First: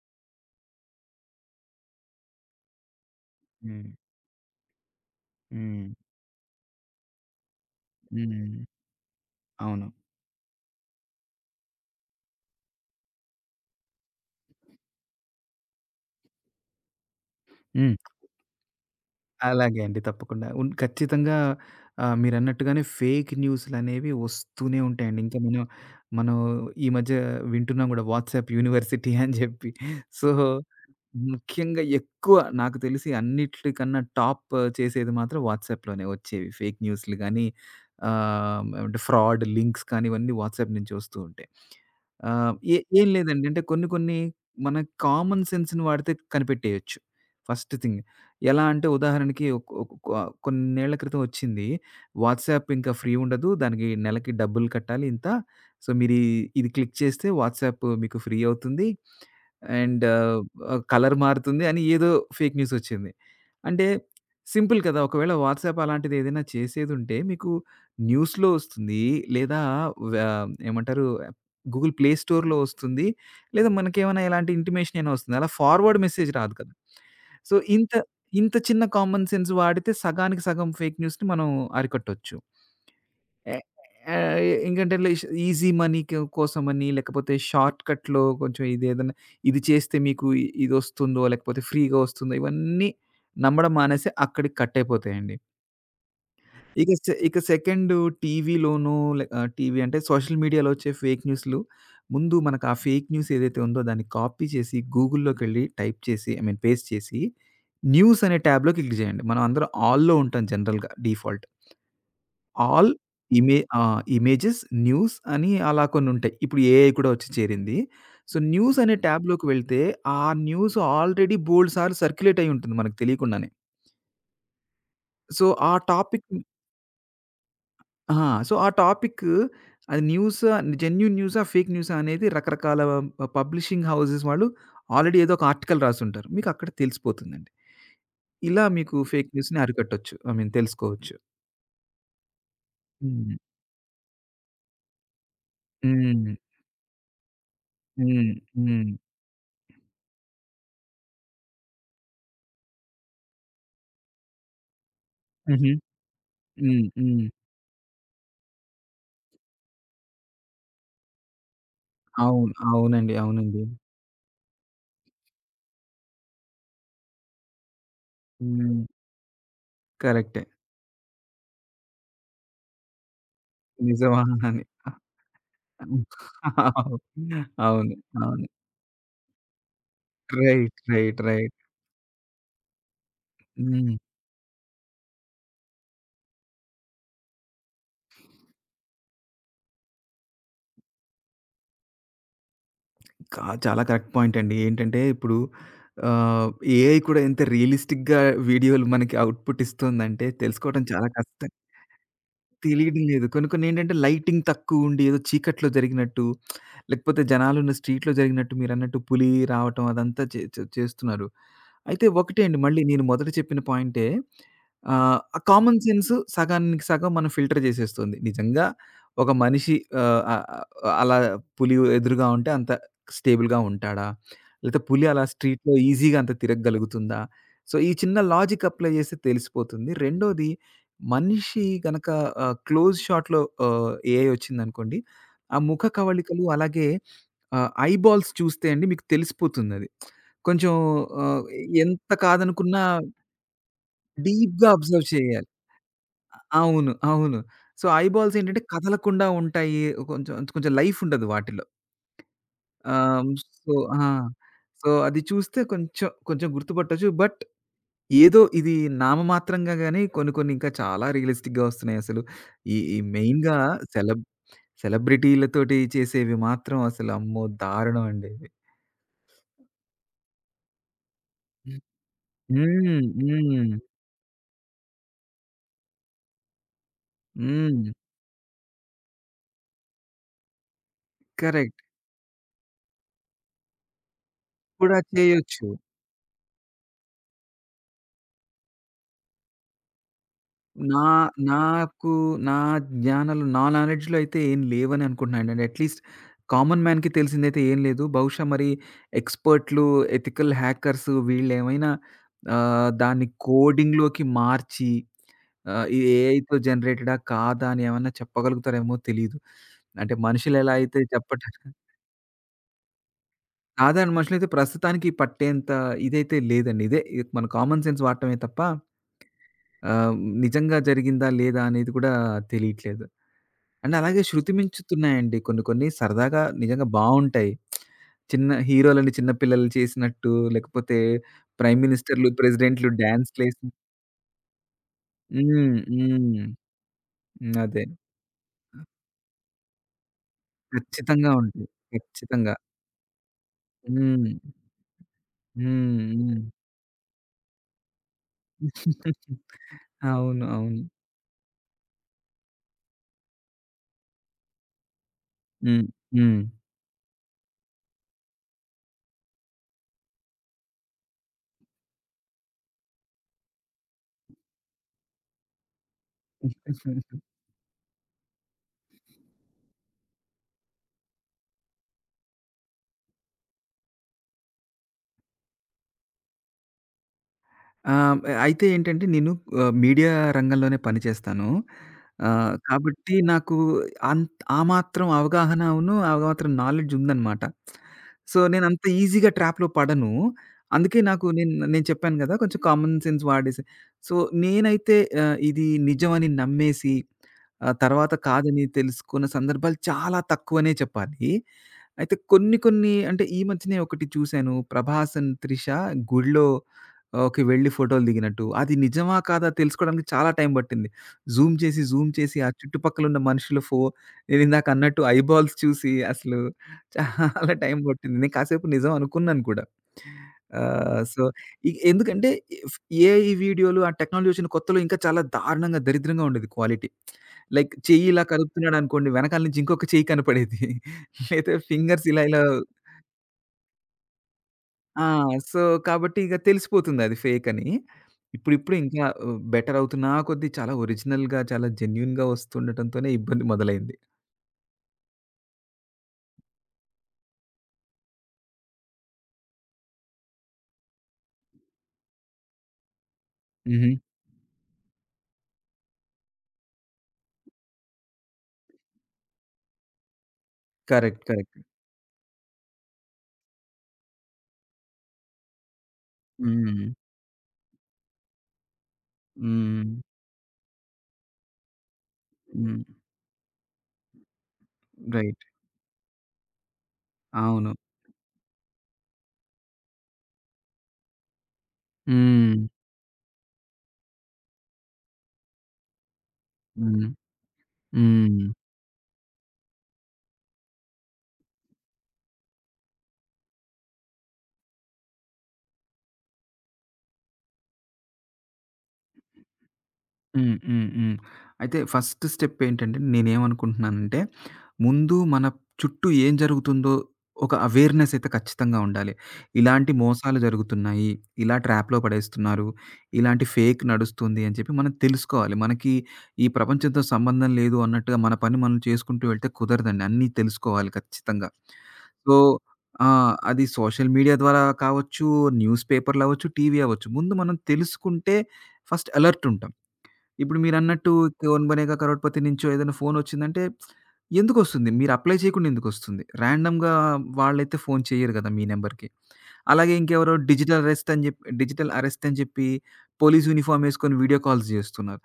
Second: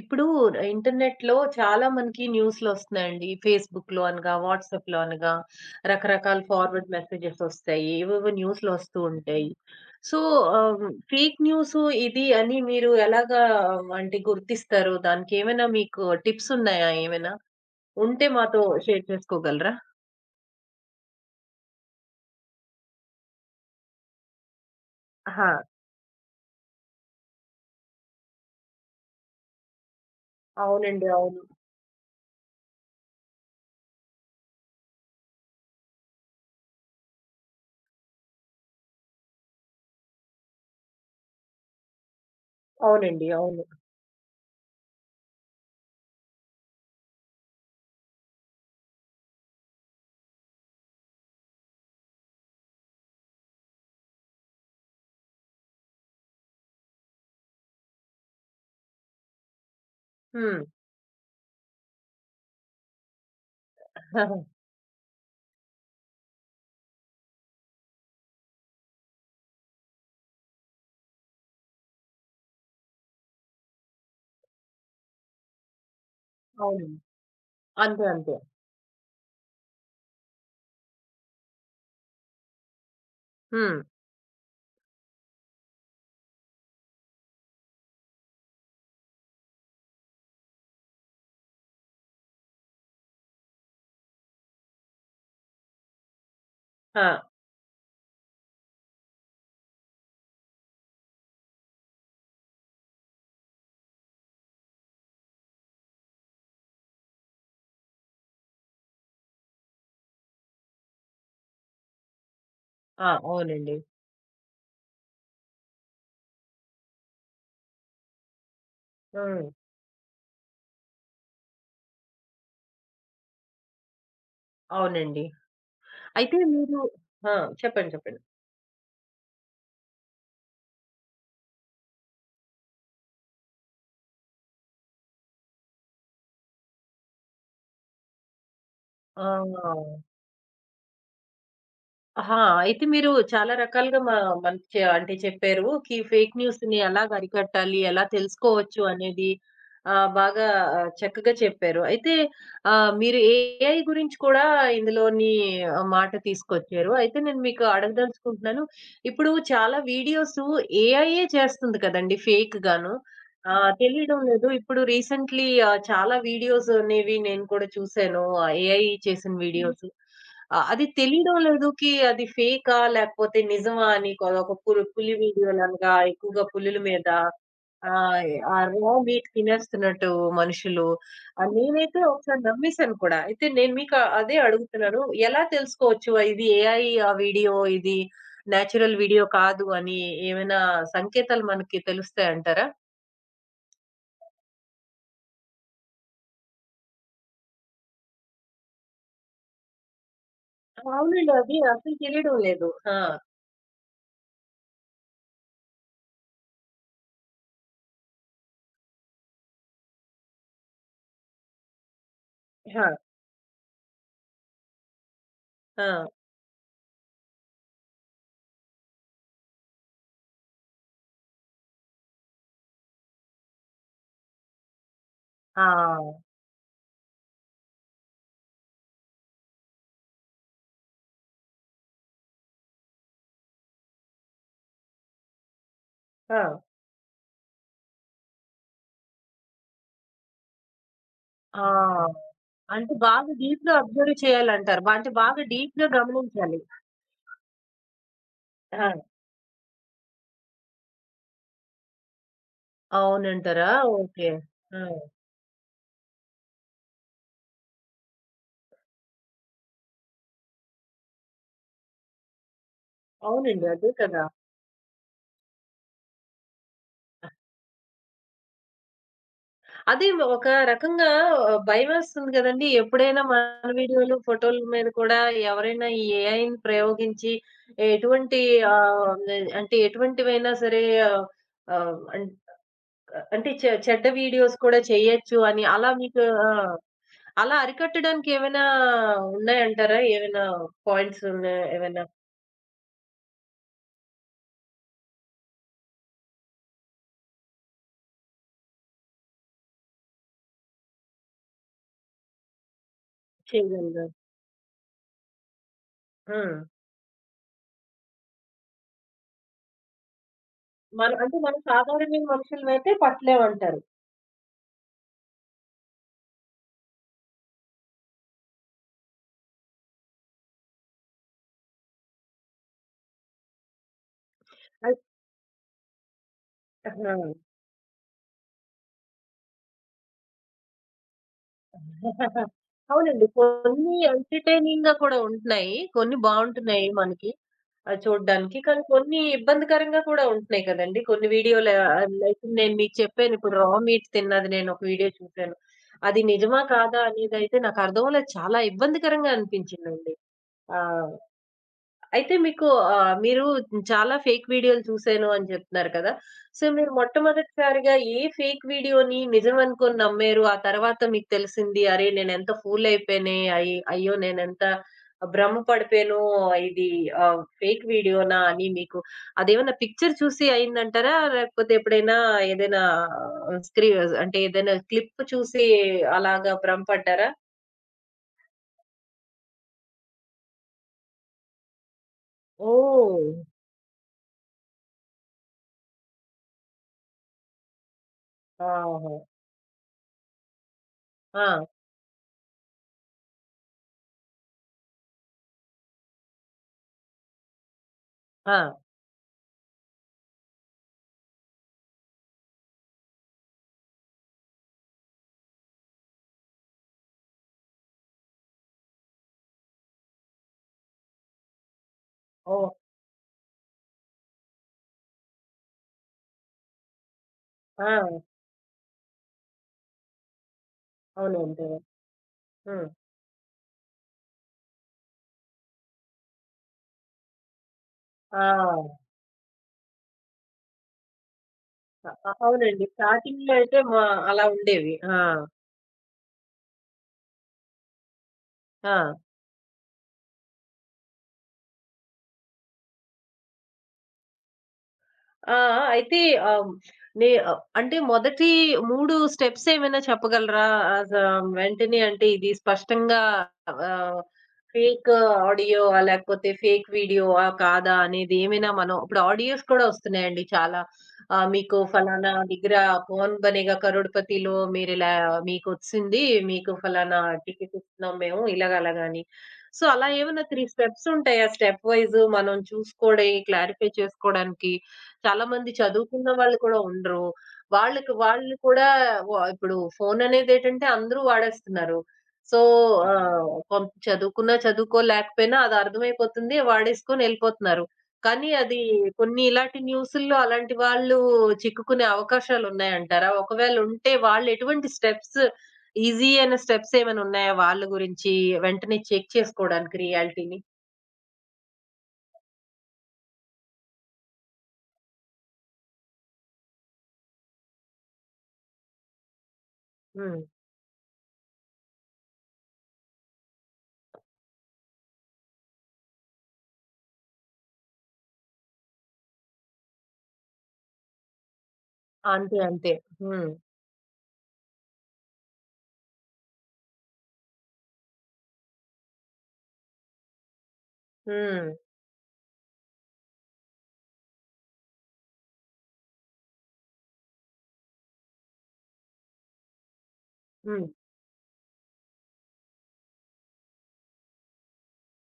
ఇప్పుడు ఇంటర్నెట్‌లో చాలా మనకి న్యూస్‌లొస్తున్నాయండి. హ్మ్. ఫేస్‌బుక్‌లో అనగా, వాట్సాప్‌లో అనగా, హ్మ్. రకరకాల ఫార్వర్డ్ మెసేజెస్ ఒస్తాయి. ఏవేవో హ్మ్. న్యూస్‌లొస్తూ ఉంటాయి. అవును. సో, ఆహ్, ఫేక్ న్యూస్ ఇది అని మీరు ఎలాగా అంటే గుర్తిస్తారు? దానికేమైనా మీకు టిప్స్ ఉన్నాయా ఏమైనా? హ్మ్. ఉంటే మాతో షేర్ చేసుకోగలరా? అలాగే అండి. తప్పకుండా. ఖచ్చితంగా. మీరన్నట్టుగానే ఫేక్ న్యూస్‌లనేవి వస్తూనే ఉంటాయండి. ఇంకా ఆహా! మనం, మనం ఈ మధ్య వింటున్నాం గూడా వాట్సాప్ యూనివర్సిటీ అని జెప్పి. సో, అవునండి, అవును. ముఖ్యంగా ఎక్కువ నాకు తెలిసి అన్నిట్లికన్నా టాప్ చేసేది మాత్రం వాట్సాప్‌లోనే వచ్చేవి. ఫేక్ న్యూస్‌లు గానీ, అంటే ఫ్రాడ్ లింక్స్ కానీ ఇవన్నీ వాట్సాప్ నుంచి వస్తూ ఉంటాయి. ఏం అవునండి, లేదండి. అంటే అవును. కొన్ని కొన్ని మన కామన్ సెన్స్‌ని వాడితే కనిపెట్టేయొచ్చు. First thing. ఎలా అంటే ఉదాహరణకి ఒక ఒక కొ కొన్నేళ్ల క్రితం వచ్చింది. వాట్సాప్ ఇంకా ఫ్రీ ఉండదు. దానికి నెలకి డబ్బులు కట్టాలి ఇంత. సో, మీరు ఇది క్లిక్ చేస్తే వాట్సాప్ మీకు ఫ్రీ అవుతుంది. అండ్ హ్మ్. కలర్ మారుతుంది అని ఏదో ఫేక్ న్యూస్ వచ్చింది. అంటే సింపుల్ కదా! ఒకవేళ వాట్సాప్ అలాంటిది ఏదైనా చేసేదుంటే మీకు న్యూస్‌లో వస్తుంది. లేదా వ ఏమంటారు, గూగుల్ ప్లే స్టోర్‌లో వస్తుంది. లేదా మనకేమైనా ఎలాంటి ఇంటిమేషన్ అయినా వస్తుంది. అలా ఫార్వర్డ్ మెసేజ్ రాదు కదా! అవును. సో, ఇంత అంతే, అంతే. ఇంత చిన్న కామన్ సెన్స్ వాడితే సగానికి సగం ఫేక్ న్యూస్‌ని మనం అరికట్టొచ్చు. ఎ హ్మ్. ఆహ్, ఇంకంటే లేష్ ఈజీ మనీ‌కి కోసమని, లేకపోతే షార్ట్‌కట్‌లో కొంచెం ఇదేదన్నా ఇది చేస్తే మీకు ఇదొస్తుందో, లేకపోతే ఫ్రీ‌గా వస్తుందో, ఇవన్నీ నమ్మడం మానేసి అక్కడికి కట్టయిపోతాయండి. ఆ, ఇక సెకండు టీవీలోనూ లే టీవీ అంటే సోషల్ మీడియాలో వచ్చే ఫేక్ న్యూస్‌లు, ముందు మనకు ఆ ఫేక్ న్యూస్ ఏదైతే ఉందో దాన్ని కాపీ చేసి గూగుల్‌లోకెళ్ళి టైప్ చేసి, ఐ మీన్, పేస్ట్ చేసి, న్యూస్ అనే ట్యాబ్‌లో క్లిక్ చేయండి. మనం అందరం ఆల్‌లో ఉంటాం జనరల్‌గా, డిఫాల్ట్. ఆల్ ఆ! ఇమే అవునండి. ఆ! ఇమేజెస్, న్యూస్ అని అలా కొన్నుంటాయి. ఇప్పుడు ఏఐ కూడా వచ్చి చేరింది. సో, న్యూస్ అనే ట్యాబ్‌లోకి హ్మ్. వెళ్తే, ఆ న్యూస్ ఆల్రెడీ బోలెడు సార్లు సర్క్యులేట్ అయ్యి ఉంటుంది మనకు తెలియకుండానే. అవునండి. సో, ఆ టాపిక్ అయితే మీరు ఆ, చెప్పండి, ఆ! చెప్పండి. సో, ఆ టాపిక్ అది న్యూసా, జెన్యూన్ న్యూసా, ఫేక్ న్యూసా అనేది రకరకాల పబ్లిషింగ్ హౌసెస్ వాళ్ళు ఆల్రెడీ ఏదో ఒక ఆర్టికల్ రాసుంటారు. మీకు అక్కడ తెలిసిపోతుందండి. ఇలా మీకు ఆ! ఫేక్ న్యూస్‌ని అరికట్టొచ్చు. ఐ మీన్, తెలుసుకోవచ్చు. ఆహా! అయితే మీరు హ్మ్. చాలా రకాలుగా మంచి అంటే చెప్పారు. ఫేక్ హ్మ్. న్యూస్‌ని ఎలాగ అరికట్టాలి, ఎలా హ్మ్. తెలుసుకోవచ్చు హ్మ్. అనేది బాగా, చక్కగా చెప్పారు. అయితే మీరు ఏఐ గురించి కూడా ఇందులోని హుహు. మాట హ్మ్. తీసుకొచ్చారు. అయితే హ్మ్. నేను మీకు అడగదలుచుకుంటున్నాను. ఇప్పుడు చాలా వీడియోస్ ఏఐయే చేస్తుంది కదండీ అవును. ఫేక్‌గాను. అవునండి. అవునండి. తెలియడం లేదు. ఇప్పుడు రీసెంట్‌లీ, చాలా వీడియోస్ అనేవి నేను కూడా చూసాను. హ్మ్. ఏఐ చేసిన వీడియోస్. కరెక్టే. ఆ! అది తెలీడం లేదుకి అది ఫేకా? లేకపోతే నిజమా అని, నిజమా అదొక అని. పులి పులి వీడియోలనగా, ఎక్కువగా పులుల మీద అవును. ఆహ్, అవును. ఆ రా మీట్ తినేస్తున్నట్టు రైట్. మనుషులు. రైట్. రైట్. నేనైతే ఒకసారి నమ్మేసాను కూడా. అయితే నేను మీకు హ్మ్. అదే అడుగుతున్నాను. ఎలా తెలుసుకోవచ్చు ఆ ఇది ఏఐ ఆ వీడియో, ఇది నేచురల్ వీడియో కాదు అని ఏమైనా సంకేతాలు మనకి తెలుస్తాయంటారా? చాలా కరెక్ట్ పాయింట్ అండి. ఏంటంటే ఇప్పుడు ఆహ్, ఏఐ కూడా ఎంత రియలిస్టిక్‌గా వీడియోలు మనకి అవుట్‌పుట్ ఇస్తుందంటే, తెలుసుకోవడం చాలా అవునండి. కష్టం. అది అసలు తెలియడం లేదు. ఆ, తెలియడం లేదు. కొన్ని కొన్నేంటంటే లైటింగ్ తక్కువుండి ఏదో చీకట్లో జరిగినట్టు, లేకపోతే జనాలున్న స్ట్రీట్‌లో జరిగినట్టు, మీరన్నట్టు పులి రావటం అదంతా చే చే చేస్తున్నారు. అయితే ఒకటే అండి, మళ్ళీ ఆ, నేను మొదట చెప్పిన పాయింటే. ఆ కామన్ సెన్స్ సగానికి సగం మనం ఫిల్టర్ చేసేస్తుంది. నిజంగా ఒక మనిషి ఆహ్, ఆహ్, అలా పులి ఎదురుగా ఉంటే అంత స్టేబుల్‌గా ఉంటాడా? లేతే పులి అలా ఆ, స్ట్రీట్‌లో ఆ, ఈజీగా అంత తిరగగలుగుతుందా? సో, ఈ చిన్న లాజిక్ అప్లై చేస్తే తెలిసిపోతుంది. రెండోది, మనిషి గనక క్లోజ్ షాట్‌లో ఏఐ వచ్చిందనుకోండి. ఆ ముఖ ఆ, కవళికలు అలాగే ఐబాల్స్ చూస్తే అండి, మీకు తెలిసిపోతుందది. కొంచెం ఆహ్, ఆ! ఎంత కాదనుకున్నా అంటే బాగా డీప్‌గా అబ్జర్వ్ డీప్‌గా చేయాలంటారు. అబ్జర్వ్ అంటే బాగా చేయాలి. డీప్‌గా గమనించాలి. అవును. అవును. సో, ఐబాల్స్ ఏంటంటే ఆ! కదలకుండా ఉంటాయి. కొంచెం కొంచెం లైఫ్ ఉండదు వాటిలో. ఆహ్, అవునంటారా? సో ఆ! ఓకే. ఆ! సో, అది చూస్తే కొంచెం కొంచెం గుర్తుపట్టొచ్చు. బట్ ఏదో ఇది నామమాత్రంగా గాని, కొన్ని, కొన్ని ఇంకా చాలా రియలిస్టిక్‌గా వస్తున్నాయసలు. ఈ ఈ మెయిన్‌గా అవునండి. అదే సెలబ్ కదా! సెలబ్రిటీలతోటి చేసేవి మాత్రం అసలు అమ్మో! దారుణం అండి ఇవి. అదే ఒక రకంగా భయమేస్తుంది కదండీ! హ్మ్. ఎప్పుడైనా మన హ్మ్. వీడియోలు, ఫోటోల మీద కూడా ఎవరైనా ఈ ఏఐని ప్రయోగించి హ్మ్. ఎటువంటి, ఆహ్, అంటే ఎటువంటివైనా సరే, ఆహ్, కరెక్ట్. ఆహ్, అంటే చెడ్డ వీడియోస్ కూడా కూడా చేయొచ్చు అని, చేయొచ్చు. అలా మీకు ఆ! అలా అరికట్టడానికి ఏమైనా ఉన్నాయంటారా? ఏమైనా నా పాయింట్స్ ఉన్నాయా? ఏమైనా నాకు నా జ్ఞానంలో, నాలెడ్జ్‌లో అయితే ఏం లేవని అనుకుంటున్నానండి. అట్‌లీస్ట్ కామన్ మ్యాన్‌కి తెలిసిందైతే ఏం లేదు. బహుశా మరి ఎక్స్‌పర్ట్‌లు, ఎథికల్ హ్యాకర్స్ వీళ్ళేమైనా దాన్ని చేయగలరా? కోడింగ్‌లోకి మార్చి, ఆ! ఇది ఆ! ఏఐతో జనరేటెడా? కాదా? అని ఏమన్నా చెప్పగలుగుతారేమో తెలీదు. అంటే మనుషులెలా అయితే మనం అంటే చెప్పటం, మనం సాధారణమైన మనుషులమైతే పట్టలేమంటారు. సాధారణ మనుషులైతే ప్రస్తుతానికి పట్టేంత ఇదైతే లేదండి. ఇదే మన కామన్ సెన్స్ వాడటమే తప్ప ఆహ్, నిజంగా జరిగిందా? లేదా? అనేది కూడా తెలియట్లేదు. అండ్ అలాగే శృతి అయి మించుతున్నాయండి కొన్ని కొన్ని, సరదాగా నిజంగా ఆ! బావుంటాయి. చిన్న హీరోలని చిన్న పిల్లలు చేసినట్టు, లేకపోతే ప్రైమ్ మినిస్టర్‌లు, ప్రెసిడెంట్‌లు అవునండి. డాన్స్‌లేసి. కొన్ని ఎంటర్‌టైనింగ్‌గా కూడా హ్మ్. ఉంటున్నాయి. కొన్ని హ్మ్. బావుంటున్నాయి మనకి అదే. చూడ్డానికి. కానీ కొన్ని ఇబ్బందికరంగా కూడా ఉంటున్నాయి కదండీ! కొన్ని ఖచ్చితంగా ఉంటాయి. వీడియోలు లైక్, ఖచ్చితంగా. నేను మీకు చెప్పాను. ఇప్పుడు రా మీట్ హ్మ్. తిన్నది నేను ఒక వీడియో చూసాను. హ్మ్. అది హ్మ్. నిజమా? కాదా? అనేదైతే నాకు అర్థం అవ్వలేదు. చాలా ఇబ్బందికరంగా అనిపించిందండి. అవును. అవును. ఆ! అయితే మీకు, మీరు చాలా ఫేక్ వీడియోలు చూసాను అని హ్మ్. చెప్తున్నారు కదా! సో, మీరు మొట్టమొదటిసారిగా ఏ ఫేక్ వీడియోని నిజం అనుకోని నమ్మారు? ఆ తర్వాత మీకు తెలిసింది, అరే! నేనెంత ఫూల్ అయిపోయానే. అయ్యో! నేనెంత భ్రమ పడిపోయాను. ఇది హ్మ్. ఫేక్ వీడియోనా అని మీకు అదేమన్నా పిక్చర్ చూసి అయిందంటారా? లేకపోతే ఎప్పుడైనా ఏదైనా స్క్రీ అంటే ఏదైనా క్లిప్ చూసి అలాగా భ్రమ పడ్డారా? ఆహ్, అయితే ఏంటంటే, నేను మీడియా రంగంలోనే పని చేస్తాను. కాబట్టి ఓహ్! నాకు ఆ మాత్రం అవగాహనను, ఆ మాత్రం నాలెడ్జ్ ఉందన్నమాట. సో, నేనంత ఆహా! ఈజీగా ట్రాప్‌లో పడను. అందుకే నాకు నేను ఆ, నేను చెప్పాను గదా, కొంచెం కామన్ సెన్స్ వాడేసి. సో, నేనైతే ఇది నిజమని నమ్మేసి, తర్వాత ఆ! కాదని తెలుసుకున్న సందర్భాలు చాలా తక్కువనే చెప్పాలి. అయితే కొన్ని కొన్ని, అంటే ఈ మధ్యనే ఒకటి చూసాను. 'ప్రభాస్ అండ్ త్రిష' గుడిలో, ఓకే, వెళ్లి ఫోటోలు దిగినట్టు. అది నిజమా? కాదా? తెలుసుకోడానికి చాలా టైం పట్టింది. జూమ్ చేసి, జూమ్ చేసి ఆ ఓహ్! చుట్టుపక్కలున్న మనుషుల నేనిందాకన్నట్టు ఐబాల్స్ చూసి అసలు చాలా టైం ఆ! పట్టింది. నేను కాసేపు నిజం అనుకున్నాను కూడా. సో, అవునండి. ఎందుకంటే ఆ, ఇఫ్ ఏఐ వీడియోలు, ఆ టెక్నాలజీ వచ్చిన కొత్తలో ఇంకా చాలా దారుణంగా, దరిద్రంగా ఉండేది క్వాలిటీ. లైక్, చెయ్యి ఇలా ఆ! కదుపుతున్నాడనుకోండి, వెనకాల నుంచి ఇంకొక చెయ్యి కనపడేది. లేదా ఫింగర్స్ ఇలా ఇలా. అవునండి. స్టార్టింగ్‌లో అయితే అలా ఉండేవి. ఆ! ఆ, సో, కాబట్టి ఇక తెలిసిపోతుందది ఫేకని. ఇప్పుడిప్పుడు ఇంకా ఆ, బెటరవుతున్నా కొద్దీ చాలా ఒరిజినల్‌గా, చాలా జెన్యూన్‌గా వస్తుండటంతోనే ఇబ్బంది మొదలైంది. ఆ, ఆ! అయితే, ఆహ్, అంటే మొదటి 3 స్టెప్స్ ఏమైనా చెప్పగలరా? అస వెంటనే, అంటే ఇది స్పష్టంగా హుహు. ఆహ్, ఫేక్ ఆడియో లేకపోతే ఫేక్ వీడియో‌ఆ కాదా అనేది ఏమైనా, మనం ఇప్పుడు ఆడియోస్ కూడా వస్తున్నాయండి చాలా. కరెక్ట్. కరెక్ట్. మీకు ఫలానా దగ్గర 'కౌన్ బనేగా కరోడ్‌పతిలో' మీరిలా మీకొచ్చింది. మీకు హ్మ్. ఫలానా టికెట్ ఇస్తున్నాం మేము, ఇలాగ అలాగ అని. సో, హ్మ్. అలా ఏమన్నా 3 స్టెప్స్ ఉంటాయా? స్టెప్ వైస్ మనం హ్మ్. చూసుకోవడం, క్లారిఫై చేసుకోవడానికి. రైట్. చాలా మంది చదువుకున్న వాళ్ళు కూడా ఉండరు. అవును. వాళ్ళకి వాళ్ళు కూడా ఇప్పుడు ఫోన్ అనేదేటంటే అందరూ వాడేస్తున్నారు. హ్మ్. సో, చదువుకున్నా చదువుకోలేకపోయినా అది అర్థమైపోతుంది. హ్మ్. వాడేసుకొని ఎళ్ళిపోతున్నారు. హ్మ్. కానీ అది, కొన్ని ఇలాంటి న్యూసుల్లో అలాంటి వాళ్ళు చిక్కుకునే అవకాశాలున్నాయంటారా? ఒకవేళ ఉంటే వాళ్ళు ఎటువంటి స్టెప్స్, ఈజీ అయిన స్టెప్స్ ఏమైనా ఉన్నాయా వాళ్ళ గురించి వెంటనే చెక్ చేసుకోవడానికి హ్మ్. రియాలిటీని? హ్మ్. హ్మ్. అయితే ఫస్ట్ స్టెప్ ఏంటంటే నేనేమనుకుంటున్నానంటే, ముందు మన చుట్టూ ఏం జరుగుతుందో ఒక అవేర్‌నెస్ అయితే ఖచ్చితంగా ఉండాలి. ఇలాంటి మోసాలు హ్మ్. జరుగుతున్నాయి, ఇలా ట్రాప్‌లో పడేస్తున్నారు, ఇలాంటి ఫేక్ నడుస్తుంది అని చెప్పి మనం తెలుసుకోవాలి. మనకి ఈ ప్రపంచంతో సంబంధం లేదు అన్నట్టుగా మన పని మనం చేసుకుంటూ వెళ్తే కుదరదండి. అన్నీ తెలుసుకోవాలి ఖచ్చితంగా. సో అంతే, అంతే. ఆ! హ్మ్. అది సోషల్ మీడియా ద్వారా కావచ్చు, న్యూస్ పేపర్‌లు అవ్వచ్చు, టీవీ అవ్వచ్చు. ముందు మనం తెలుసుకుంటే ఫస్ట్ అలర్ట్ ఉంటాం. ఇప్పుడు మీరన్నట్టు 'కौन హ్మ్. बनेगा करोड़पति' నుంచో ఏదైనా ఫోనొచ్చిందంటే ఎందుకొస్తుంది? మీరు అప్లై చేయకుండా ఎందుకొస్తుంది? రాండమ్‌గా వాళ్ళైతే ఫోను చెయ్యరు గదా, మీ నంబర్‌కి. అలాగే ఇంకెవరో హ్మ్. డిజిటల్ అరెస్ట్ అని జెప్పి, పోలీస్ యూనిఫార్మ్ యేసుకొని వీడియో కాల్స్ జేస్తున్నారు.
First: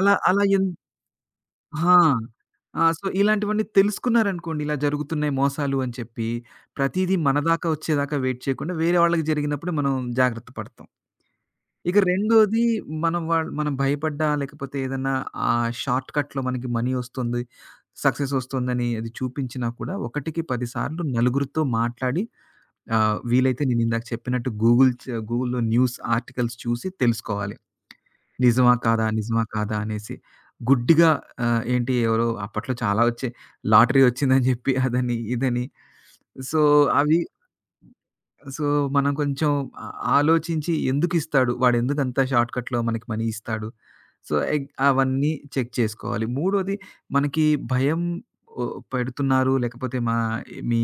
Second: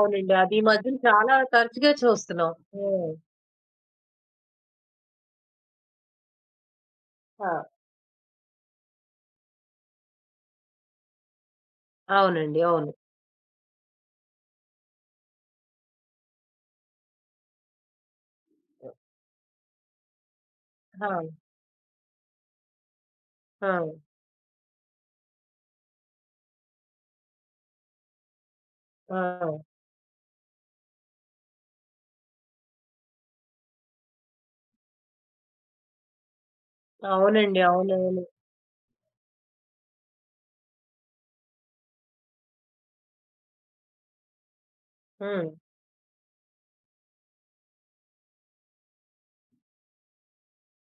అలా అలా అది ఈ ఎన్ మధ్యన చాలా తరచుగా ఆ! చూస్తున్నాం. ఆ! సో, హ్మ్. ఇలాంటివన్నీ తెలుసుకున్నారనుకోండి, ఇలా జరుగుతున్నాయి మోసాలు అని చెప్పి, ప్రతీదీ మన ఆ! దాకా వచ్చేదాకా వెయిట్ చేయకుండా వేరే వాళ్ళకి జరిగినప్పుడు మనం జాగ్రత్త పడతాం. ఇక అవునండి, రెండోది, అవును. మనం భయపడ్డా, లేకపోతే ఏదన్నా షార్ట్‌కట్‌లో మనకి మనీ ఒస్తుంది, సక్సెస్ ఒస్తుందని హ్మ్. అది చూపించినా కూడా, ఒకటికి 10 సార్లు ఆ, నలుగురితో మాట్లాడి, వీలైతే ఆ, నేనిందాక చెప్పినట్టు గూగుల్‌లో న్యూస్ ఆర్టికల్స్ చూసి తెలుసుకోవాలి. నిజమా? కాదా? నిజమా? ఆ! కాదా? అనేసి. గుడ్డిగా ఏంటి, ఎవరో అప్పట్లో చాలా ఒచ్చాయి. లాటరీ ఒచ్చిందని జెప్పి అదని, ఇదని. సో, అవి అవునండి. అవునవును. సో, మనం కొంచెం ఆ ఆలోచించి, ఎందుకిస్తాడు? వాడెందుకంత షార్ట్‌కట్‌లో మనకి మనీ ఇస్తాడు? సో, ఎగ్ అవన్నీ హ్మ్. చెక్ చేసుకోవాలి. మూడోది, మనకి భయం ఒ పెడుతున్నారు, లేకపోతే మా మీ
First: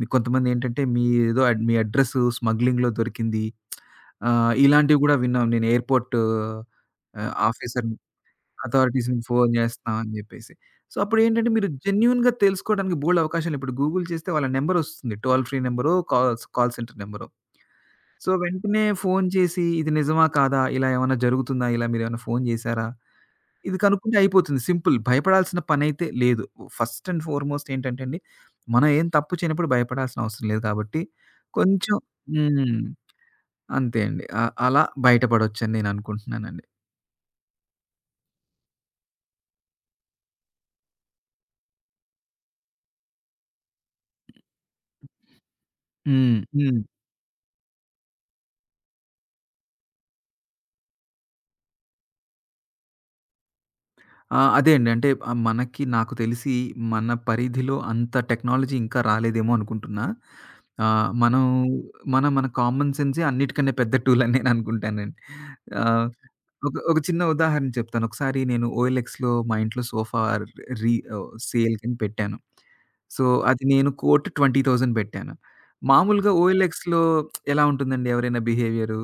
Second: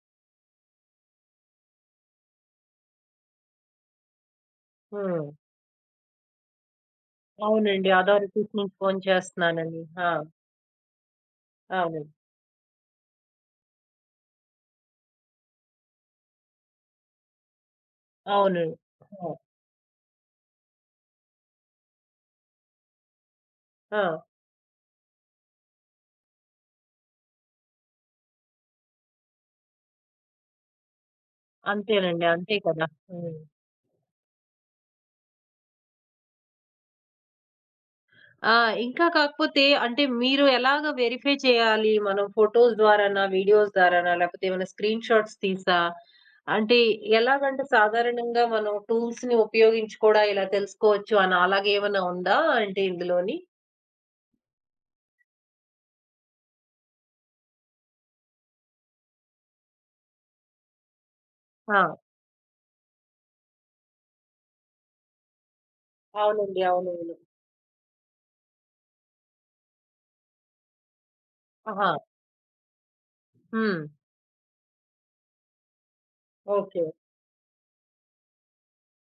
మీ కొంతమందేంటంటే మీ ఏదో మీ అడ్రెస్సు స్మగ్లింగ్‌లో దొరికింది. ఇలాంటివి గూడా హ్మ్. విన్నాం. నేను ఎయిర్‌పోర్టు అవునండి. ఆఫీసర్‌ని, అథారిటీస్ నుంచి ఫోను అథారిటీస్‌ని ఫోను చేస్తున్నానని. జేస్తున్నా అని ఆ! జెప్పేసి. సో, అప్పుడేంటంటే మీరు అవును, జెన్యూన్‌గా తెలుసుకోవడానికి బోలెడు అవకాశాలు. ఇప్పుడు గూగుల్ చేస్తే వాళ్ళ నంబరొస్తుంది. టోల్ ఫ్రీ నంబరో, కాల్ సెంటర్ నంబరో. సో, అవును. వెంటనే ఫోను ఆ, చేసి ఇది నిజమా? కాదా? ఇలా ఏమన్నా జరుగుతుందా? ఇలా మీరేమైనా ఫోను చేసారా? ఇది ఆ! కనుక్కుంటే అయిపోతుంది. సింపుల్. భయపడాల్సిన పనైతే లేదు. ఫస్ట్ అండ్ ఫార్‌మోస్ట్ ఏంటంటే అండి, మనం ఏం తప్పు చేయనప్పుడు భయపడాల్సిన అవసరం లేదు కాబట్టి, కొంచెం. అంతేనండి. అంతే హ్మ్. కదా! హ్మ్. అంతే అండి. అలా బయటపడొచ్చని నేననుకుంటున్నానండి. ఆ! ఇంకా కాకపోతే, అంటే మీరు ఎలాగ వెరిఫై చేయాలి? మనం ఫోటోస్ ద్వారానా? వీడియోస్ ద్వారానా? లేకపోతే ఏమైనా స్క్రీన్ షాట్స్ తీసా? హ్మ్. అంటే, హ్మ్. ఎలాగంటే సాధారణంగా మనం టూల్స్‌ని ఉపయోగించి కూడా ఇలా తెలుసుకోవచ్చు అని అలాగేమన్నా ఉందా అంటే ఇందులోని? ఆ! అదే అండి. అంటే మనకి, నాకు తెలిసి, మన పరిధిలో అంత టెక్నాలజీ ఇంకా రాలేదేమో అనుకుంటున్నా. మనం ఆ! మనం మన కామన్ సెన్సే అన్నిటికన్నా పెద్ద టూల్ అని నేననుకుంటానండి. ఆహ్, అవునండి. ఒక ఒక అవునవును. చిన్న ఉదాహరణ చెప్తాను. ఒకసారి నేను ఓఎల్ఎక్స్‌లో మా ఇంట్లో సోఫా ఆహా! సేల్‌కని పెట్టాను. సో, అది హ్మ్. నేను కోట్ 20,000 పెట్టాను. మామూలుగా ఓకే. ఓఎల్ఎక్స్‌లో ఎలా ఉంటుందండి ఎవరైనా బిహేవియరు?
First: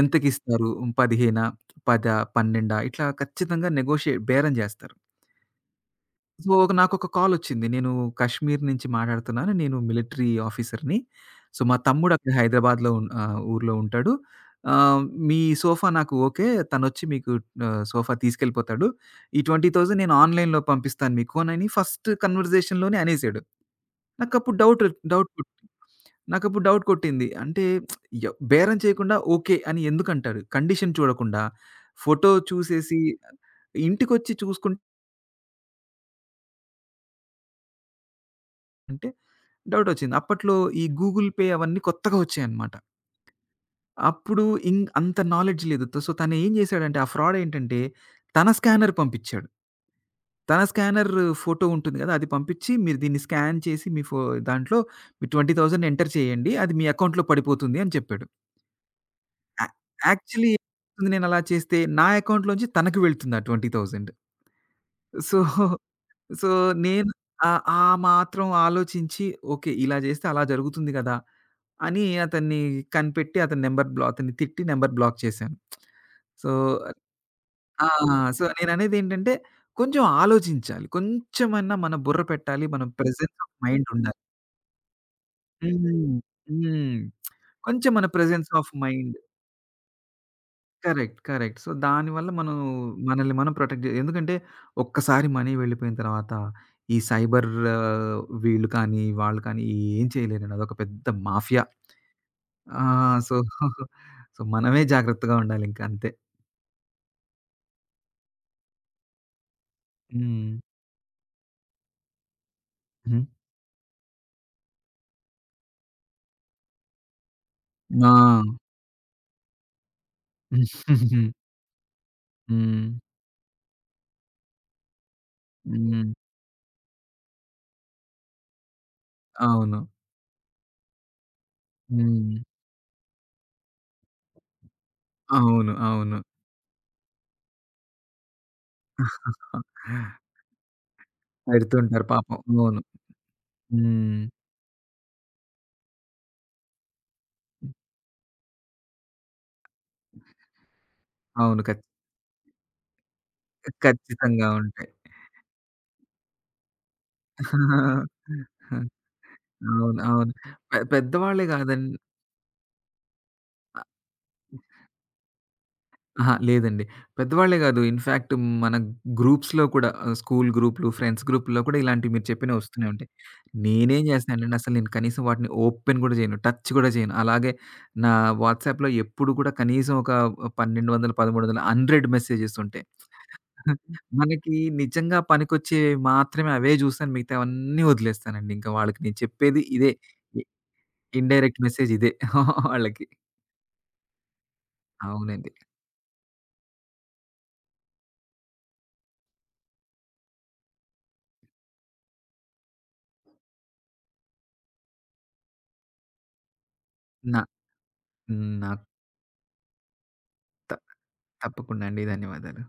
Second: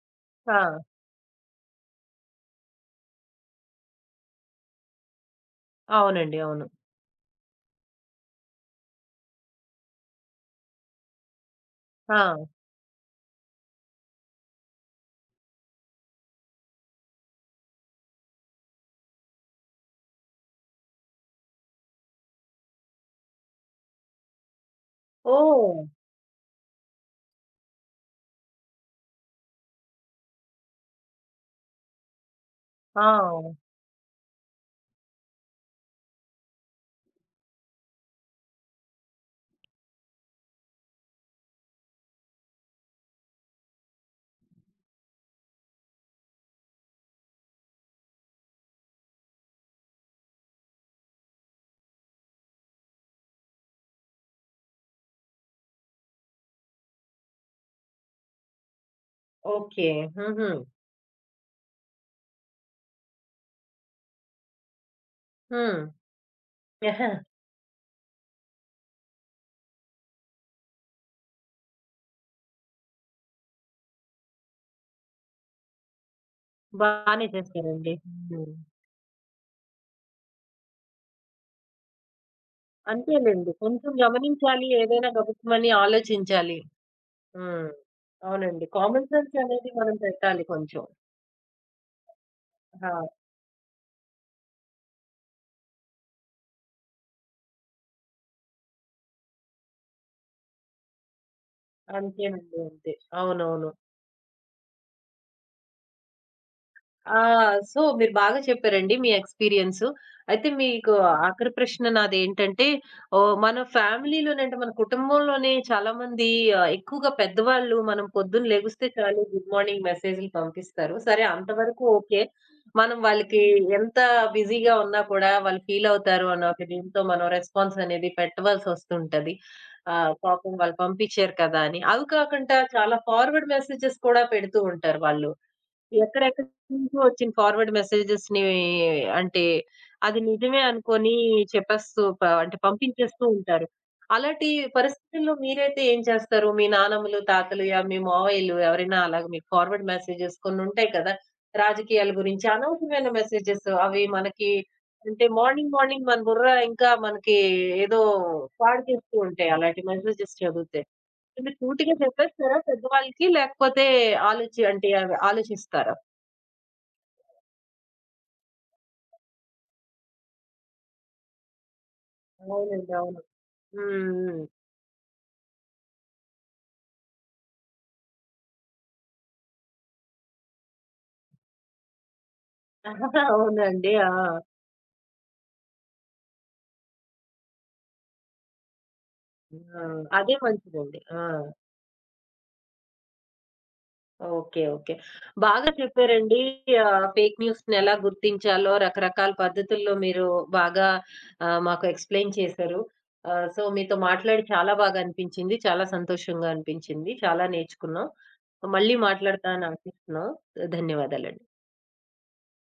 ఎంతకిస్తారు? ఆ! 15, పదా? 12, ఇట్లా ఖచ్చితంగా నెగోషియేట్, బేరం చేస్తారు. అవునండి, సో, అవును. నాకొక కాలొచ్చింది. నేను కశ్మీర్ నుంచి మాట్లాడుతున్నాను. నేను మిలిటరీ ఆఫీసర్‌ని. సో, మా తమ్ముడు ఆ! అక్కడ హైదరాబాద్‌లో ఊర్లో ఉంటాడు. ఆహ్, మీ సోఫా నాకు ఓకే. తనొచ్చి మీకు సోఫా తీసుకెళ్ళిపోతాడు. ఈ 20,000 నేను ఆన్‌లైన్‌లో పంపిస్తాను మీకు అనని ఫస్ట్ కన్వర్జేషన్‌లోనే అనేసాడు. నాకప్పుడు డౌట్ డౌట్ కొట్ ఓహ్! నాకప్పుడు డౌట్ కొట్టింది. అంటే బేరం చేయకుండా ఓకే అని ఎందుకంటాడు? కండిషన్ చూడకుండా, ఫోటో చూసేసి, ఆ! ఇంటికొచ్చి చూసుకుంటే డౌటొచ్చింది. అప్పట్లో ఈ గూగుల్ పే అవన్నీ కొత్తగా వచ్చాయన్నమాట. అప్పుడు అంత నాలెడ్జ్ లేదు. సో, తనేం జేశాడంటే, ఆ ఫ్రాడ్ ఏంటంటే, తన స్కానర్ పంపిచ్చాడు. తన స్కానర్ ఫోటో ఉంటుంది గదా, అది పంపిచ్చి, మీరు దీన్ని స్కాన్ చేసి మీ ఫో దాంట్లో మీరు 20,000 ఎంటర్ చేయండి. అది మీ అకౌంట్‌లో పడిపోతుంది అని చెప్పాడు. Yeah okay. హుహు. యాక్చువల్లీ నేనలా చేస్తే, నా అకౌంట్‌లోంచి తనకి వెళ్తుంది ఆ 20,000. సో హ్మ్. సో, నేను ఆ మాత్రం ఆలోచించి, ఓకే, ఇలా చేస్తే అలా జరుగుతుంది గదా అని అతన్ని కనిపెట్టి, అతని నంబర్ బ్లా అతన్ని తిట్టి నంబర్ బ్లాక్ చేశాను. సో బానే ఆ! చేస్తారండి. సో, హ్మ్. నేననేదేంటంటే కొంచెం ఆలోచించాలి. కొంచెమన్నా మన బుర్ర పెట్టాలి. మన ప్రెజెన్స్ ఆఫ్ అంతేలెండి. మైండ్ కొంచెం ఉండాలి. గమనించాలి. ఏదైనా గబుక్కుమని హ్మ్. ఆలోచించాలి. హ్మ్. హ్మ్. కొంచెం మన ప్రెజెన్స్ అవునండి. Of common mind. సెన్స్ అనేది మనం పెట్టాలి కొంచెం. కరెక్ట్. కరెక్ట్. సో, దానివల్ల మనం ఆ! మనల్ని మనం ప్రొటెక్ట్ జే ఎందుకంటే ఒక్కసారి మనీ వెళ్ళిపోయిన తర్వాత ఈ సైబర్ వీళ్ళు కానీ, వాళ్ళు కానీ ఏం చేయలేరండి. అదొక పెద్ద మాఫియా. అంతేనండి, అంతే. ఆ! సో, అవునవును. సో, మనమే జాగ్రత్తగా ఉండాలింక అంతే. ఆ! సో, మీరు బాగా చెప్పారండి మీ ఎక్స్‌పీరియన్సు. అయితే హ్మ్. మీకు ఆఖరి ప్రశ్న నాదేంటంటే, హ్మ్. ఓహ్, మన ఫ్యామిలీ‌లోనే, అంటే మన కుటుంబంలోనే చాలామంది, ఎక్కువగా పెద్దవాళ్ళు, మనం ఆ! పొద్దున్న లెగుస్తే చాలు గుడ్ మార్నింగ్ మెసేజ్‌లు పంపిస్తారు. సరే, అంతవరకు ఓకే. హ్మ్. మనం వాళ్ళకి ఎంత బిజీగా ఉన్నా కూడా వాళ్ళు హ్మ్. ఫీలవుతారు అన్న ఒక దీంతో మనం రెస్పాన్స్ అనేది పెట్టవలసొస్తుంటది. అవును. పాపం వాళ్ళు పంపించారు కదా అని. అవి హ్మ్. కాకుండా చాలా ఫార్వర్డ్ మెసేజెస్ కూడా పెడుతూ ఉంటారు వాళ్ళు. అవును. అవును. ఎక్కడెక్కడి నుంచో వచ్చిన ఫార్వర్డ్ మెసేజెస్‌ని, అంటే, అది నిజమే అనుకోని చెప్పేస్తూ పెడుతుంటారు పాపం. అంటే అవును. పంపించేస్తూ ఉంటారు. హ్మ్. అలాంటి పరిస్థితుల్లో మీరైతే ఏం చేస్తారు? మీ నానమ్మలు, తాతలు, యా మీ మావయ్యలు, ఎవరైనా అలాగ మీకు ఫార్వర్డ్ మెసేజెస్ కొన్నుంటాయి కదా! అవును. రాజకీయాల గురించి అనవసరమైన మెసేజెస్, అవి ఖచ్చితంగా మనకి, ఉంటాయి. అంటే మార్నింగ్, మార్నింగ్ మన బుర్ర ఇంకా మనకి ఏదో పాడు చేస్తూ ఉంటాయి, అలాంటి అవును. అవును. మెసేజెస్ చదివితే. పెద్దవాళ్ళే మీరు సూటిగా గాదండి. చెప్పేస్తారా పెద్దవాళ్ళకి? లేకపోతే ఆలోచి, అంటే అవి ఆలోచిస్తారా? అహా! లేదండి. పెద్దవాళ్ళే గాదు. ఇన్‌ఫాక్ట్ మన గ్రూప్స్‌లో కూడా స్కూల్ గ్రూప్‌లు, ఫ్రెండ్స్ గ్రూప్‌లో కూడా ఇలాంటివి మీరు చెప్పినవి వస్తూనే అవునండి, ఉంటాయి. అవును. నేనేం హ్మ్. చేస్తానంటే అసలు నేను కనీసం వాటిని ఓపెన్ గూడా జేయను. టచ్ గూడా జేయను. అలాగే నా వాట్సాప్‌లో ఎప్పుడు కూడా కనీసం ఒక 1200, 1300, 100 మెసేజెస్ ఉంటాయి. హ్మ్. అవునండి. ఆ, మనకి నిజంగా పనికొచ్చేవి మాత్రమే అవే జూస్తాను. మిగతావన్నీ వదిలేస్తానండి. ఇంకా వాళ్ళకి నేను చెప్పేది ఆ! ఇదే. అదే మంచిదండి. ఆ! ఇండైరెక్ట్ మెసేజ్ ఇదే వాళ్ళకి. Okay, okay. అవునండి. బాగా చెప్పారండి. ఫేక్ న్యూస్‌ని ఎలా గుర్తించాలో రకరకాల పద్ధతుల్లో మీరు బాగా, మాకు ఎక్స్‌ప్లెయిన్ చేశారు. సో, మీతో మాట్లాడి చాలా బాగా అనిపించింది. చాలా సంతోషంగా అనిపించింది. నా చాలా నేర్చుకున్నాం. హ్మ్. నా మళ్ళీ మాట్లాడతా అని ఆశిస్తున్నాం. త ధన్యవాదాలండి. తప్పకుండా అండి. ధన్యవాదాలు.